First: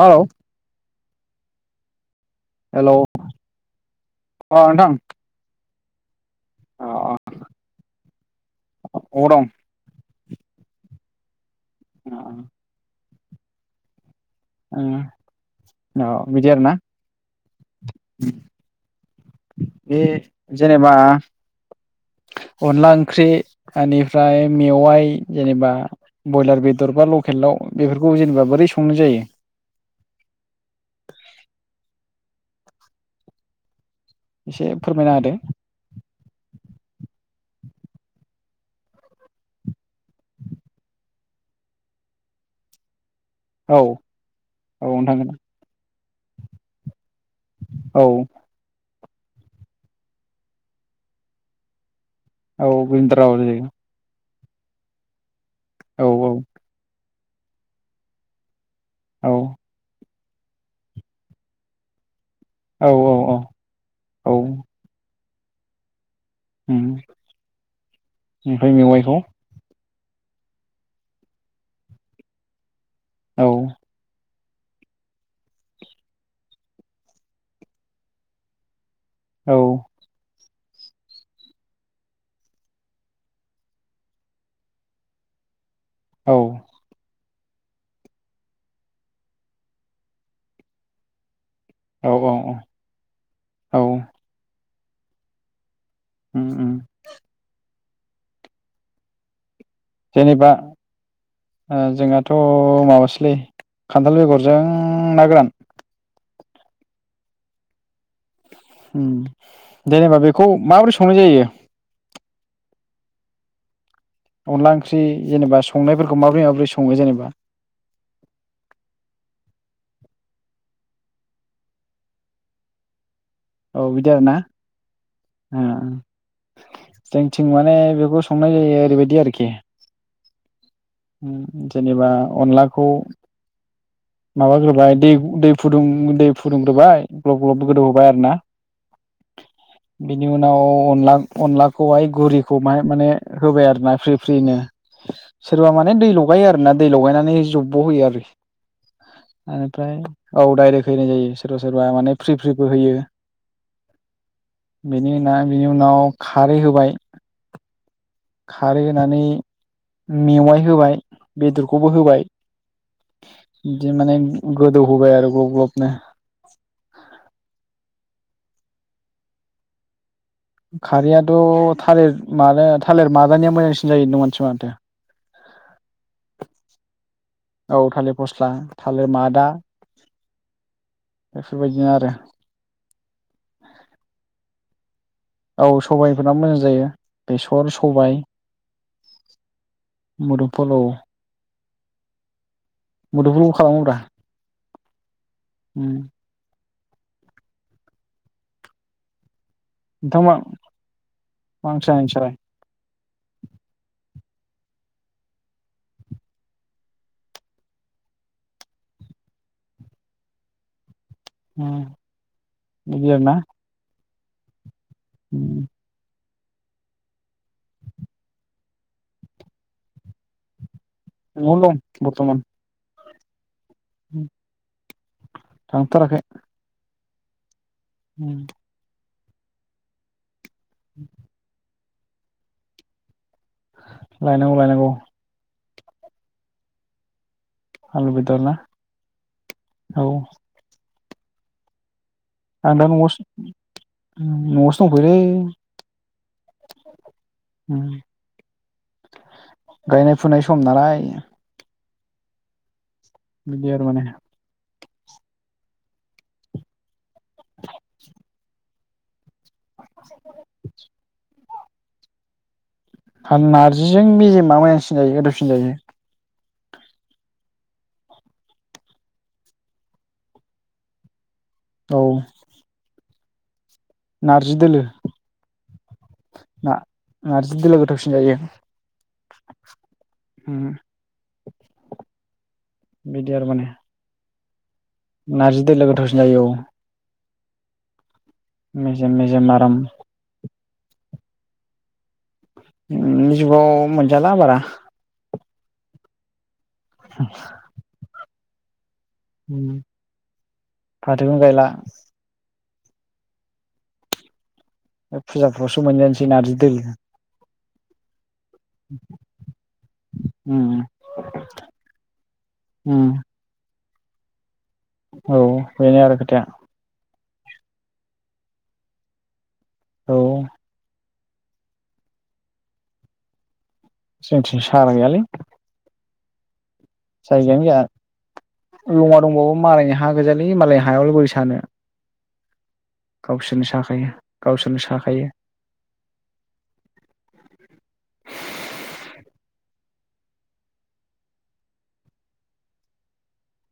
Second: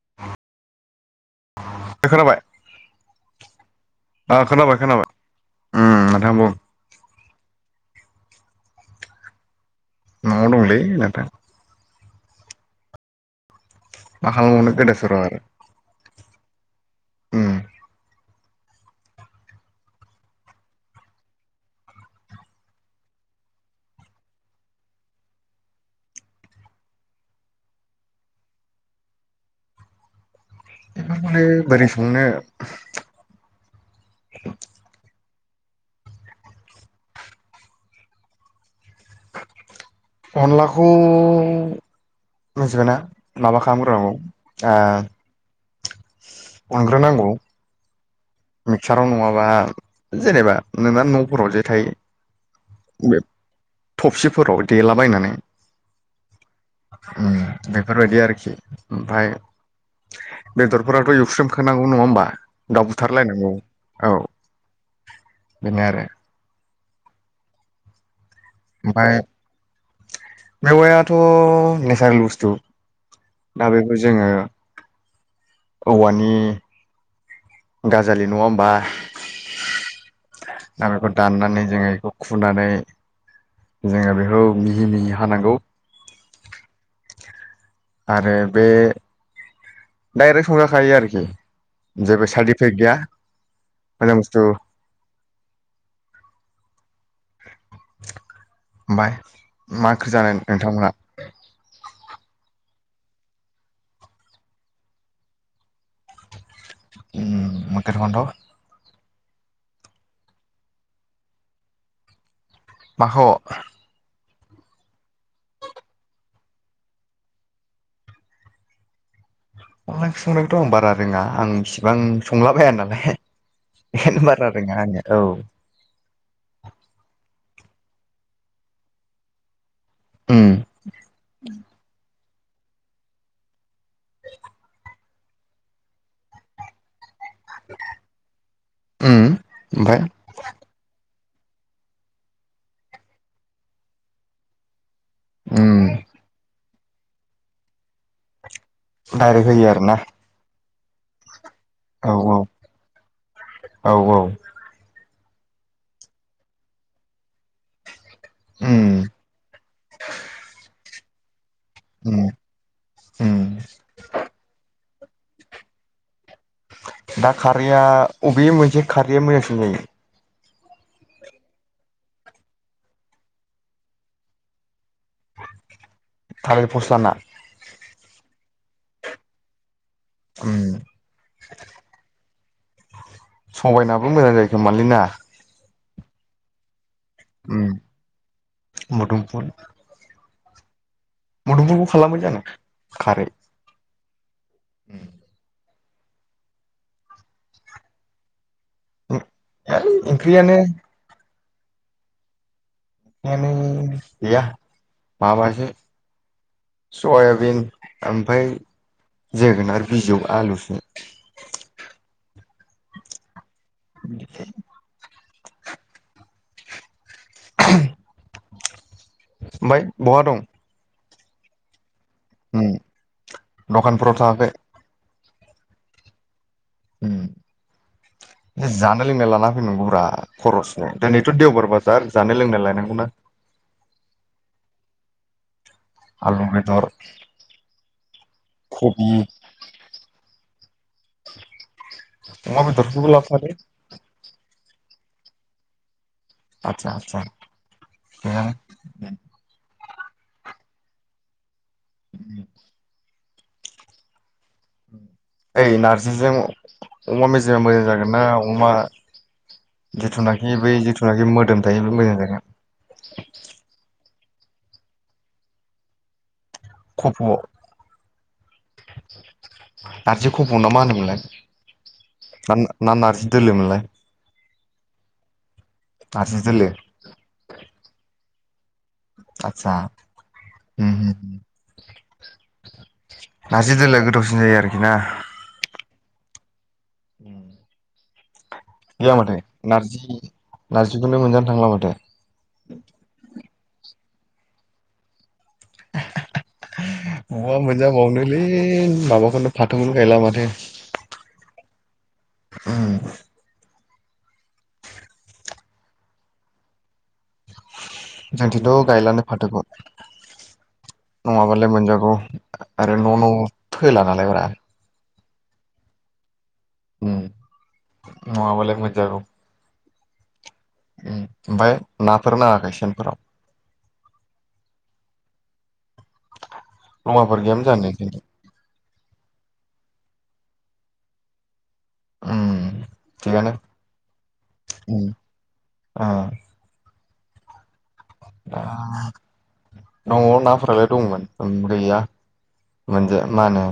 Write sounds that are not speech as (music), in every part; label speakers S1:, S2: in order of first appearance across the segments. S1: Hello
S2: खोनाबाय,
S1: hello अ
S2: खोनाबाय
S1: नोंथां
S2: खोनाबाय उम नोंथां बुं।
S1: अ अबाव दं?
S2: न'आव दंलै नोंथां।
S1: अ
S2: मा खालामबावनो गोदाव सोराव आरो
S1: अ बिदि आरो ना
S2: उम
S1: बे जेनेबा अनला ओंख्रि बेनिफ्राय मेवाइ जेनेबा बयलार बेदर बा लकेल दाव बेफोरखौ जेनेबा बोरै संनो जायो
S2: बेफोर माने बोरै संनो
S1: एसे फोरमायना होदो
S2: अनलाखौ मिजबायना माबा
S1: औ
S2: खालामग्रोनांगौ।
S1: औ नोंथां
S2: अनग्रोनांगौ।
S1: औ।
S2: मिक्साराव नङाबा जेनेबा नोंना न'फोराव जेथायाइ
S1: औ गुन्दा (unintelligible)
S2: थबसिफोराव देलाबायनानै
S1: औ औ
S2: ओम बेफोरबायदि आरोखि
S1: औ
S2: ओमफ्राय बेदरफोराथ' इउस्रेम खानांगौ नङा होमबा?
S1: औ
S2: दाउ
S1: औ औ
S2: बुथारलायनांगौ औ बेनो आरो
S1: (unintelligible) मेवाइखौ
S2: ओमफ्राय मेवयाथ' नेचारेल बुस्थु
S1: औ
S2: दा बेखौ जोङो औवानि गाजालि नङा होमबा।
S1: औ।
S2: आरो बेखौ दाननानै जोङो बेखौ खुनानै जोङो बेखौ मिहि मिहि हानांगौ।
S1: औ
S2: आरो बे डाइरेक्ट संजाखायो आरोखि
S1: औ
S2: जेबो साइड
S1: औ
S2: इफेक्ट गैया
S1: औ
S2: माने बुस्थु
S1: उम
S2: ओमफाय मा ओंखि जानाय
S1: जेनेबा
S2: नोंथांमोनहा
S1: जोंहाथ' माबासलै खान्थाल बेगरजों ना गोरान
S2: मकेल खन्द' (unintelligible)
S1: जेनेबा बेखौ माबोरै संनाय जायो
S2: माखौ
S1: अनदला ओंख्रि जेनेबा संनायफोरखौ माबोरै माबोरै सङो जेनेबा
S2: अनला ओंख्रिंनायखौथ' आं बारा रोङा आं इसिबां संला बाया नालाय
S1: औ बिदि आरोना
S2: बारा रोंआ आंडो औ।
S1: (inaudible) जों थिं माने बेखौ संनाय जायो ओरैबायदि आरोखि।
S2: उम
S1: जेनेबा अनलाखौ माबाग्रोबाय दै दै फुदुं दै फुदुंग्रोबाय। ग्लब ग्लब गोदौहोबाय आरो ना।
S2: उम ओमफ्राय
S1: बेनि उनाव अनला अनलाखौहाय गघुरिखौ माहाय माने होबाय आरो ना फ्रि फ्रिनो।
S2: उम
S1: सोरबा माने दै लगायो आरोना दै लगायनानै जब्ब' होयो आरो।
S2: डाइरेक्ट होयो आरोना
S1: निफ्राय औ दडाइरेक्ट होननाय जायो। सोरबा सोरबा
S2: औ
S1: माने फ्रि
S2: औ
S1: फ्रिबो होयो
S2: औ औ
S1: बेनि उ बिनि उनाव खारै होबाय खारै
S2: उम
S1: होनानै मेवाइ होबाय बेदरखौबो
S2: उम
S1: होबाय
S2: उम
S1: बिदि माने गोदौ होबाय आरो ग्लब ग्लबनो
S2: दा खारैया अबे मोनसे खारैया मोजांसिन जायो
S1: खारैयाथ' थालिर मानो थालिर माजानाया मोजांसिन जायो होनदों मानसिफोरा माथो
S2: थारायलि फसला ना
S1: औ थालिर फस्ला थालिर मादा
S2: ओम
S1: बेफोरबायदिनो आरो
S2: सबायनाबो मोजां जायोखोमोमालै ना।
S1: औ सबायाइफोरा मोजां जायो
S2: उम
S1: बेसर सबाय
S2: मुदुमफुल
S1: मुदुमफुलाव
S2: मुदुमफुखौ खालामबाय जानो खारै
S1: मोदोमफुलखौ खालामोब्रा होम।
S2: ओइ
S1: नोंथांमोना
S2: ओंख्रियानो
S1: मांसिनो नोंसोरलाय?
S2: बेनो गैया माबासो सयाबिन, ओमफ्राय जोगोनार बिजौ, आलु सो।
S1: होम बिदिनो मा
S2: (unintelligible)
S1: उ
S2: ओमफाय बहा दं?
S1: न' आवनो दं बर्थमान
S2: ओम। दखानफोराव थाङाखै?
S1: थांथाराखै।
S2: उम।
S1: होम।
S2: जानाय लोंनाय लाना फैनांगौ बा खरसनो। दिनैथ' देवबार बाजार जानाय लोंनाय लायनांगौना।
S1: लायनांगौ लायनांगौ।
S2: आलु बेदर।
S1: आलु बेदर ना?
S2: कबि
S1: औ।
S2: अमा
S1: आं दा
S2: बेदरखौबो
S1: न'आवसो
S2: लाबोफादो
S1: न'आवसो दंफैओलै।
S2: आतसा आतसा।
S1: होम
S2: थिगानो
S1: गायनाय फुनाय सम नालाय।
S2: (unintelligible)
S1: बिदि आरो माने।
S2: ओइ नारजिजों अमा मेजेमा मोजां जागोन ना? अमा जिथुनाखि बै जिथुनाखि मोदोम थायो बे मोजां जागोन।
S1: आरो नारजिजों मेजेमा मोजां सिनजायो गोथावसिन जायो।
S2: खफ' नारजि खफ'आव ना मा होनोमोनलाय?
S1: औ।
S2: हा ना नारसजि दोलोमोनलाय।
S1: नारजि दोलो।
S2: नारजि दोलो
S1: नारजि दोलोआ गोथावसिन जायो।
S2: आतसा म
S1: बिदि
S2: नारजि दोलो गोथावसिन जायो आरोखि ना।
S1: नारजि दोलो लोगोथावसिनो जायो औ। मेजेम
S2: गैया माथो
S1: मेजेम आराम
S2: नारजि नारजिखौनो मोनजानो थांला माथो।
S1: दानि जुगाव मोनजाला बारा।
S2: बबाव मोनजाबावनोलै माबाखौनो फाथोखौनो गायला माथो।
S1: फाथोखौनो गायला।
S2: होम।
S1: बे फुजाफ्रावसो मोनजानोसै नारजि दोलो।
S2: जोंनिथिथ' गायलानो फाथोखौ। नङाबालाय मोनजागौ आरो न' न' फोला नालाय ब्रा।
S1: औ बेनो आरो खोथाया।
S2: ओम नङाबालाय मोनजागौमोन।
S1: औ।
S2: ओमफ्राय नाफोर नाङाखै सेेनफोराव?
S1: जोंनिथिं साग्रा गैयालै।
S2: लङाफोर गैयामोन
S1: जायगायानो जाया।
S2: जानो नोंसिनिथिं
S1: लङा दंबावो मालायनि हा गोजालि। मालायनि हायावलाय बोरै सानो।
S2: ओम।
S1: गावसोरनो साखायो गावसोरनो
S2: उम
S1: साखायो।
S2: ओ। ओ। न'आव नाफोरालाय दंमोन गैया मोनजा मा होनो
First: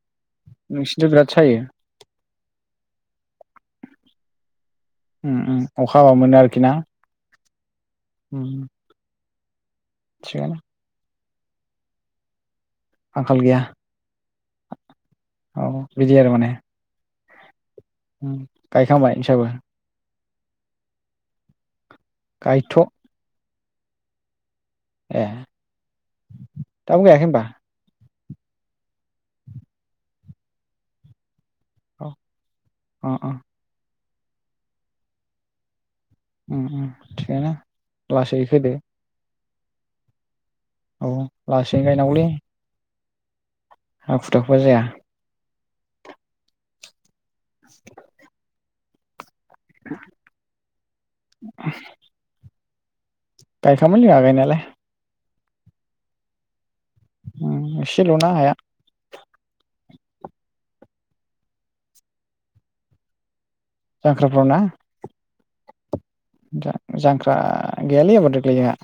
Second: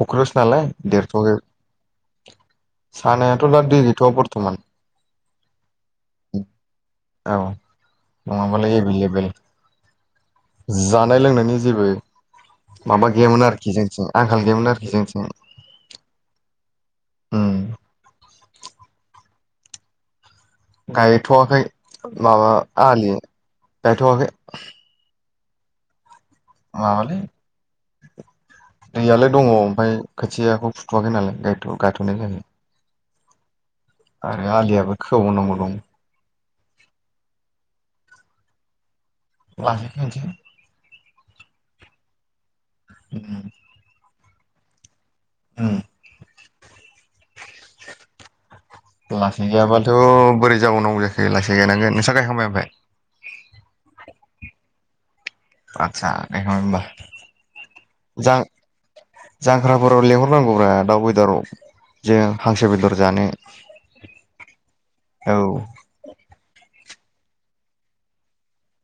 S2: पुक्रियावसो नालाय
S1: नोंसिनिथ' बिराद
S2: देरथ'खै
S1: सायो
S2: सानायाथ' दा दै गैथ'वा बरथ'मान
S1: उम उम अखा हाबा मोनो आरोखि ना?
S2: औ
S1: उम
S2: नङाबालाय एभेलेबेल
S1: थिगानो।
S2: जानाय लोंनायनि जेबो माबा
S1: आंखाल
S2: गैयामोन
S1: गैया
S2: आरोखि जोंथिं आंखाल गैयामोन आरोखि जोंथिं।
S1: औ बिदि
S2: होम।
S1: गाइखांबाइ नोंसाबो?
S2: गायथ'वाखै, माबा
S1: गायथ'
S2: आलि गायथ'वाखै।
S1: ए-
S2: मावव
S1: दाबो
S2: (inaudible) लि
S1: गायाखै होनबा
S2: दैयालाय दङ ओमफ्राय खोथियाखौ फुथ'वाखै नालाय गायथ'- गायथ'नाय जायाखै।
S1: उम उम
S2: आरो आलियाबो खोबावनांगौ दं।
S1: उम उम थिख आनो लासै होदो।
S2: (unintelligible)
S1: औ लासैनो गायनांगौलै।
S2: उम
S1: हाखु दाखुबा जाया
S2: उम
S1: (inaudible)
S2: लासै गैयाबाथ' बोरै जाबावनांगौ जाखो लासै गायनांगोन नोंस्रा गायखांबाय ओमफाय?
S1: गायखांबाय जोंहा गायनायालाय।
S2: आतसा गायखांबाय होमबा।
S1: उम एसेल'ना हाया।
S2: जांख्राफोराव लेंहरनांगौब्रा दाउ बेदराव जों हांसो बेदर जानो।
S1: जांख्राफ्राव ना?
S2: औ
S1: जां- जांख्रा गैयालै एबार देग्लाय जोंहा।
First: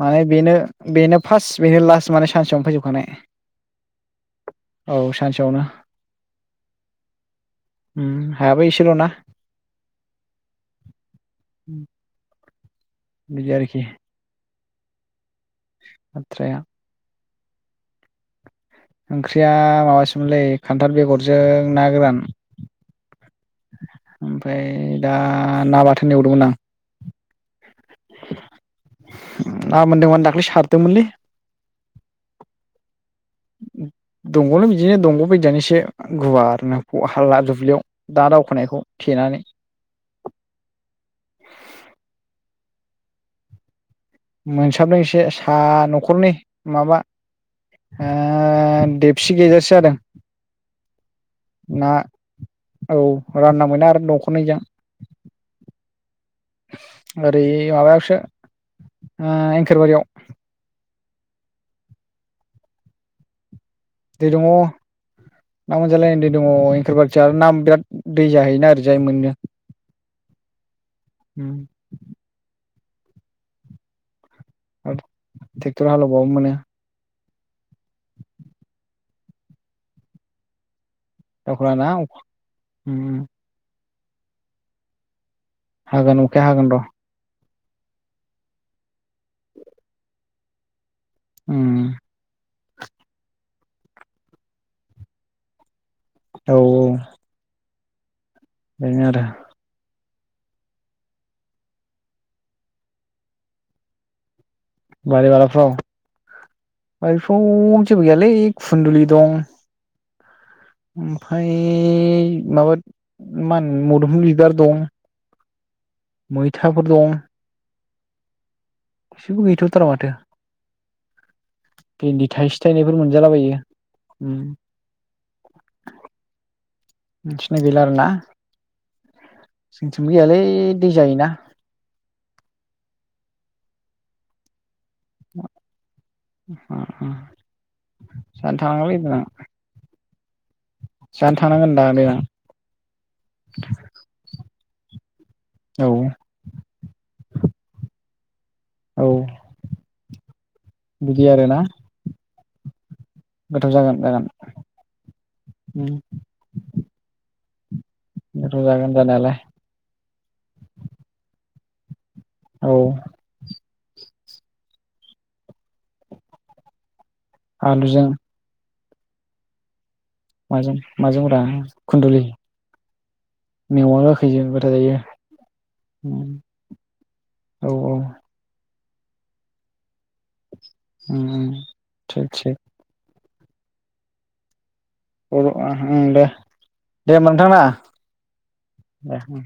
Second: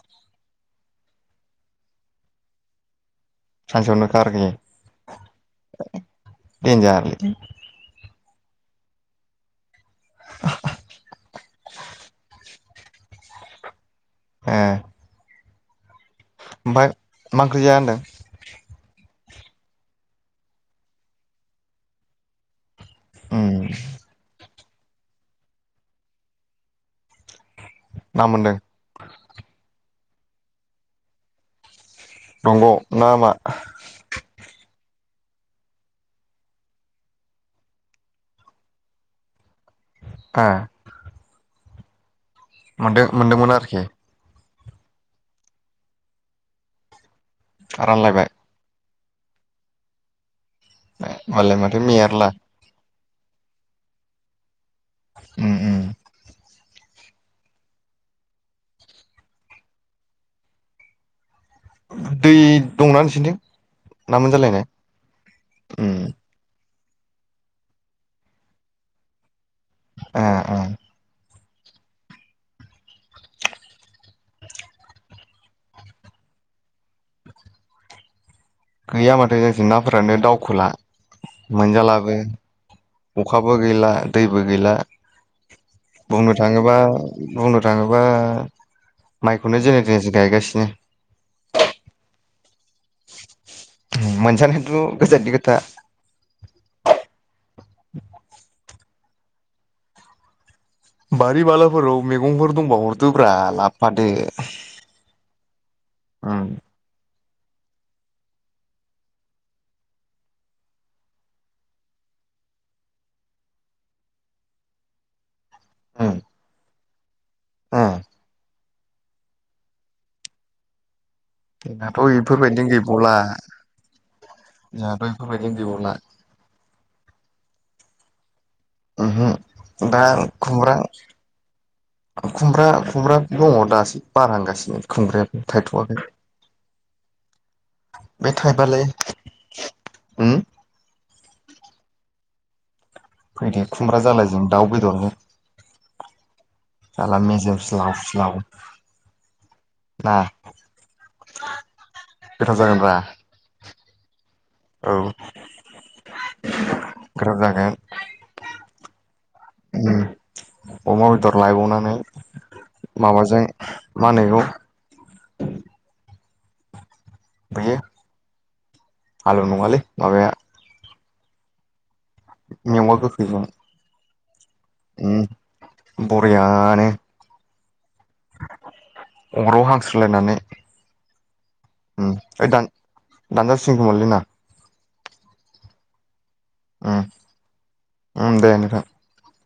S1: माने बेनो बेनो फार्स्ट बेनो लास्ट माने सानसेयावनो फैजोबखानाय।
S2: सानसेयावनो खारखि
S1: औ सानसेयावनो।
S2: देनजारलै
S1: उम हायाबो इसेल' ना।
S2: (inaudible)
S1: बिदि आरोखि।
S2: ए
S1: बाथ्राया
S2: ओमफ्राय मा ओंख्रि जाया होनदों?
S1: ओंख्रिया माबासोमोनलै खान्थाल बेगरजों ना गोरान
S2: उम
S1: ओमफ्राय दा ना बाथोन एवदोंमोन आं।
S2: ना मोनदों?
S1: ना मोनदोंमोन दाख्लै सारदोंमोनलै।
S2: दंग ना मा?
S1: दंग'नो बिदिनो दंग' बायदिनानै एसे गुवार नो हालला दुब्लियाव। दा दावखोनायखौ थेनानै
S2: ए मोनदो- मोनदोंमोन आरोखि।
S1: मोनसाबदों एसे सा न'खरनि माबा ओ
S2: रानलायबाय
S1: ओ देबसि गेजेरसि जादों।
S2: मले माथ
S1: ना
S2: मेयारला
S1: औ रानना मोना आरो न'खरनै जा
S2: उम उम।
S1: ओरै माबायावसो एंखोरबारियाव
S2: दै दंना नोंसिनिथिं (unintelligible)
S1: दै दङ
S2: मोनजालायनाय
S1: ना
S2: उम
S1: मोनजालाय दै। ओ दङ एंबारथिया ना बिराद दै जाहैयोना आरो जाय मोननो
S2: ओ ओ
S1: उम आरो ट्रेक्टर हालेवबाबो मोनो।
S2: गैया माथो ओजों नाफोरानो दावखोला
S1: दावखोलाना
S2: मोनजालाबो अखा बो गैला दैबो गैला
S1: हागोन
S2: बुंनो
S1: अखाया हागोन
S2: थाङोबा
S1: र'
S2: बुंनो थाङोबा माइखौनो जेने थेनेसो गायगासिनो।
S1: उम।
S2: मोनसानोथ' गोजाननि खोथा।
S1: औ बेनो आरो।
S2: बारि बालाफोराव मैगंफोर दंबा हरदोब्रा लाबोफादो।
S1: बारि बालाफ्राव
S2: ओं।
S1: बारिफ्राव जेबो गैयालै खुुनन्दुलि दं। ओमफाय माबा मा होनो मुदुफुल बिबार दं।
S2: उम
S1: मैथाफोर दं।
S2: आ।
S1: एसेबो गैथ'थारा माथो।
S2: जोंनाथ'
S1: भेन्दि थाइसे
S2: इफोरबायदिनो
S1: थायनैफोर
S2: गैबावला
S1: मोनजालाबायो।
S2: जोंहाथ' इफोरबायदिनो गैबावला
S1: मिथिनाय गैला आरोना
S2: ओहो दा
S1: जोंथिंबो गैयालै
S2: खुमब्रा
S1: दै जायोना।
S2: खुमब्रा खुमब्रा दङ दासो बारहांगासिनो। खुमब्राया थायथ'वाखै बे
S1: जानो
S2: थाइबालाय
S1: थांनांगोनलै देनां जानो थांनांगोन होनदां देनां।
S2: फैदो खुमब्रा जालाय जों दाउ बेदर
S1: औ।
S2: जाला मेजे स्लाव स्लाव।
S1: औ
S2: ना
S1: बिदि आरोना?
S2: गोथाव जागोनब्रा।
S1: गोथाव जागोन जागोन।
S2: औ गोब्राब जागोन।
S1: गोथाव जागोन जानायालाय।
S2: अमा बेदर लायबावनानै।
S1: औ
S2: माबाजों मा होनो बेखौ? बैयो
S1: आलुजों
S2: (inaudible) हालेव नङालै माबाया
S1: माजों माजों र खुन्दुलि
S2: मेवा गोखैजों।
S1: मेवा गाखैजों गोथाव जायो
S2: उम बरियानो
S1: औ औ।
S2: अराव हांस्रोलायनानै
S1: औ थिग
S2: ओ
S1: थिग
S2: दान दानजासिगोन खोमालै ना?
S1: दे
S2: उम
S1: दे नोंथां ना
S2: उम दे नोंथां
S1: दे अम।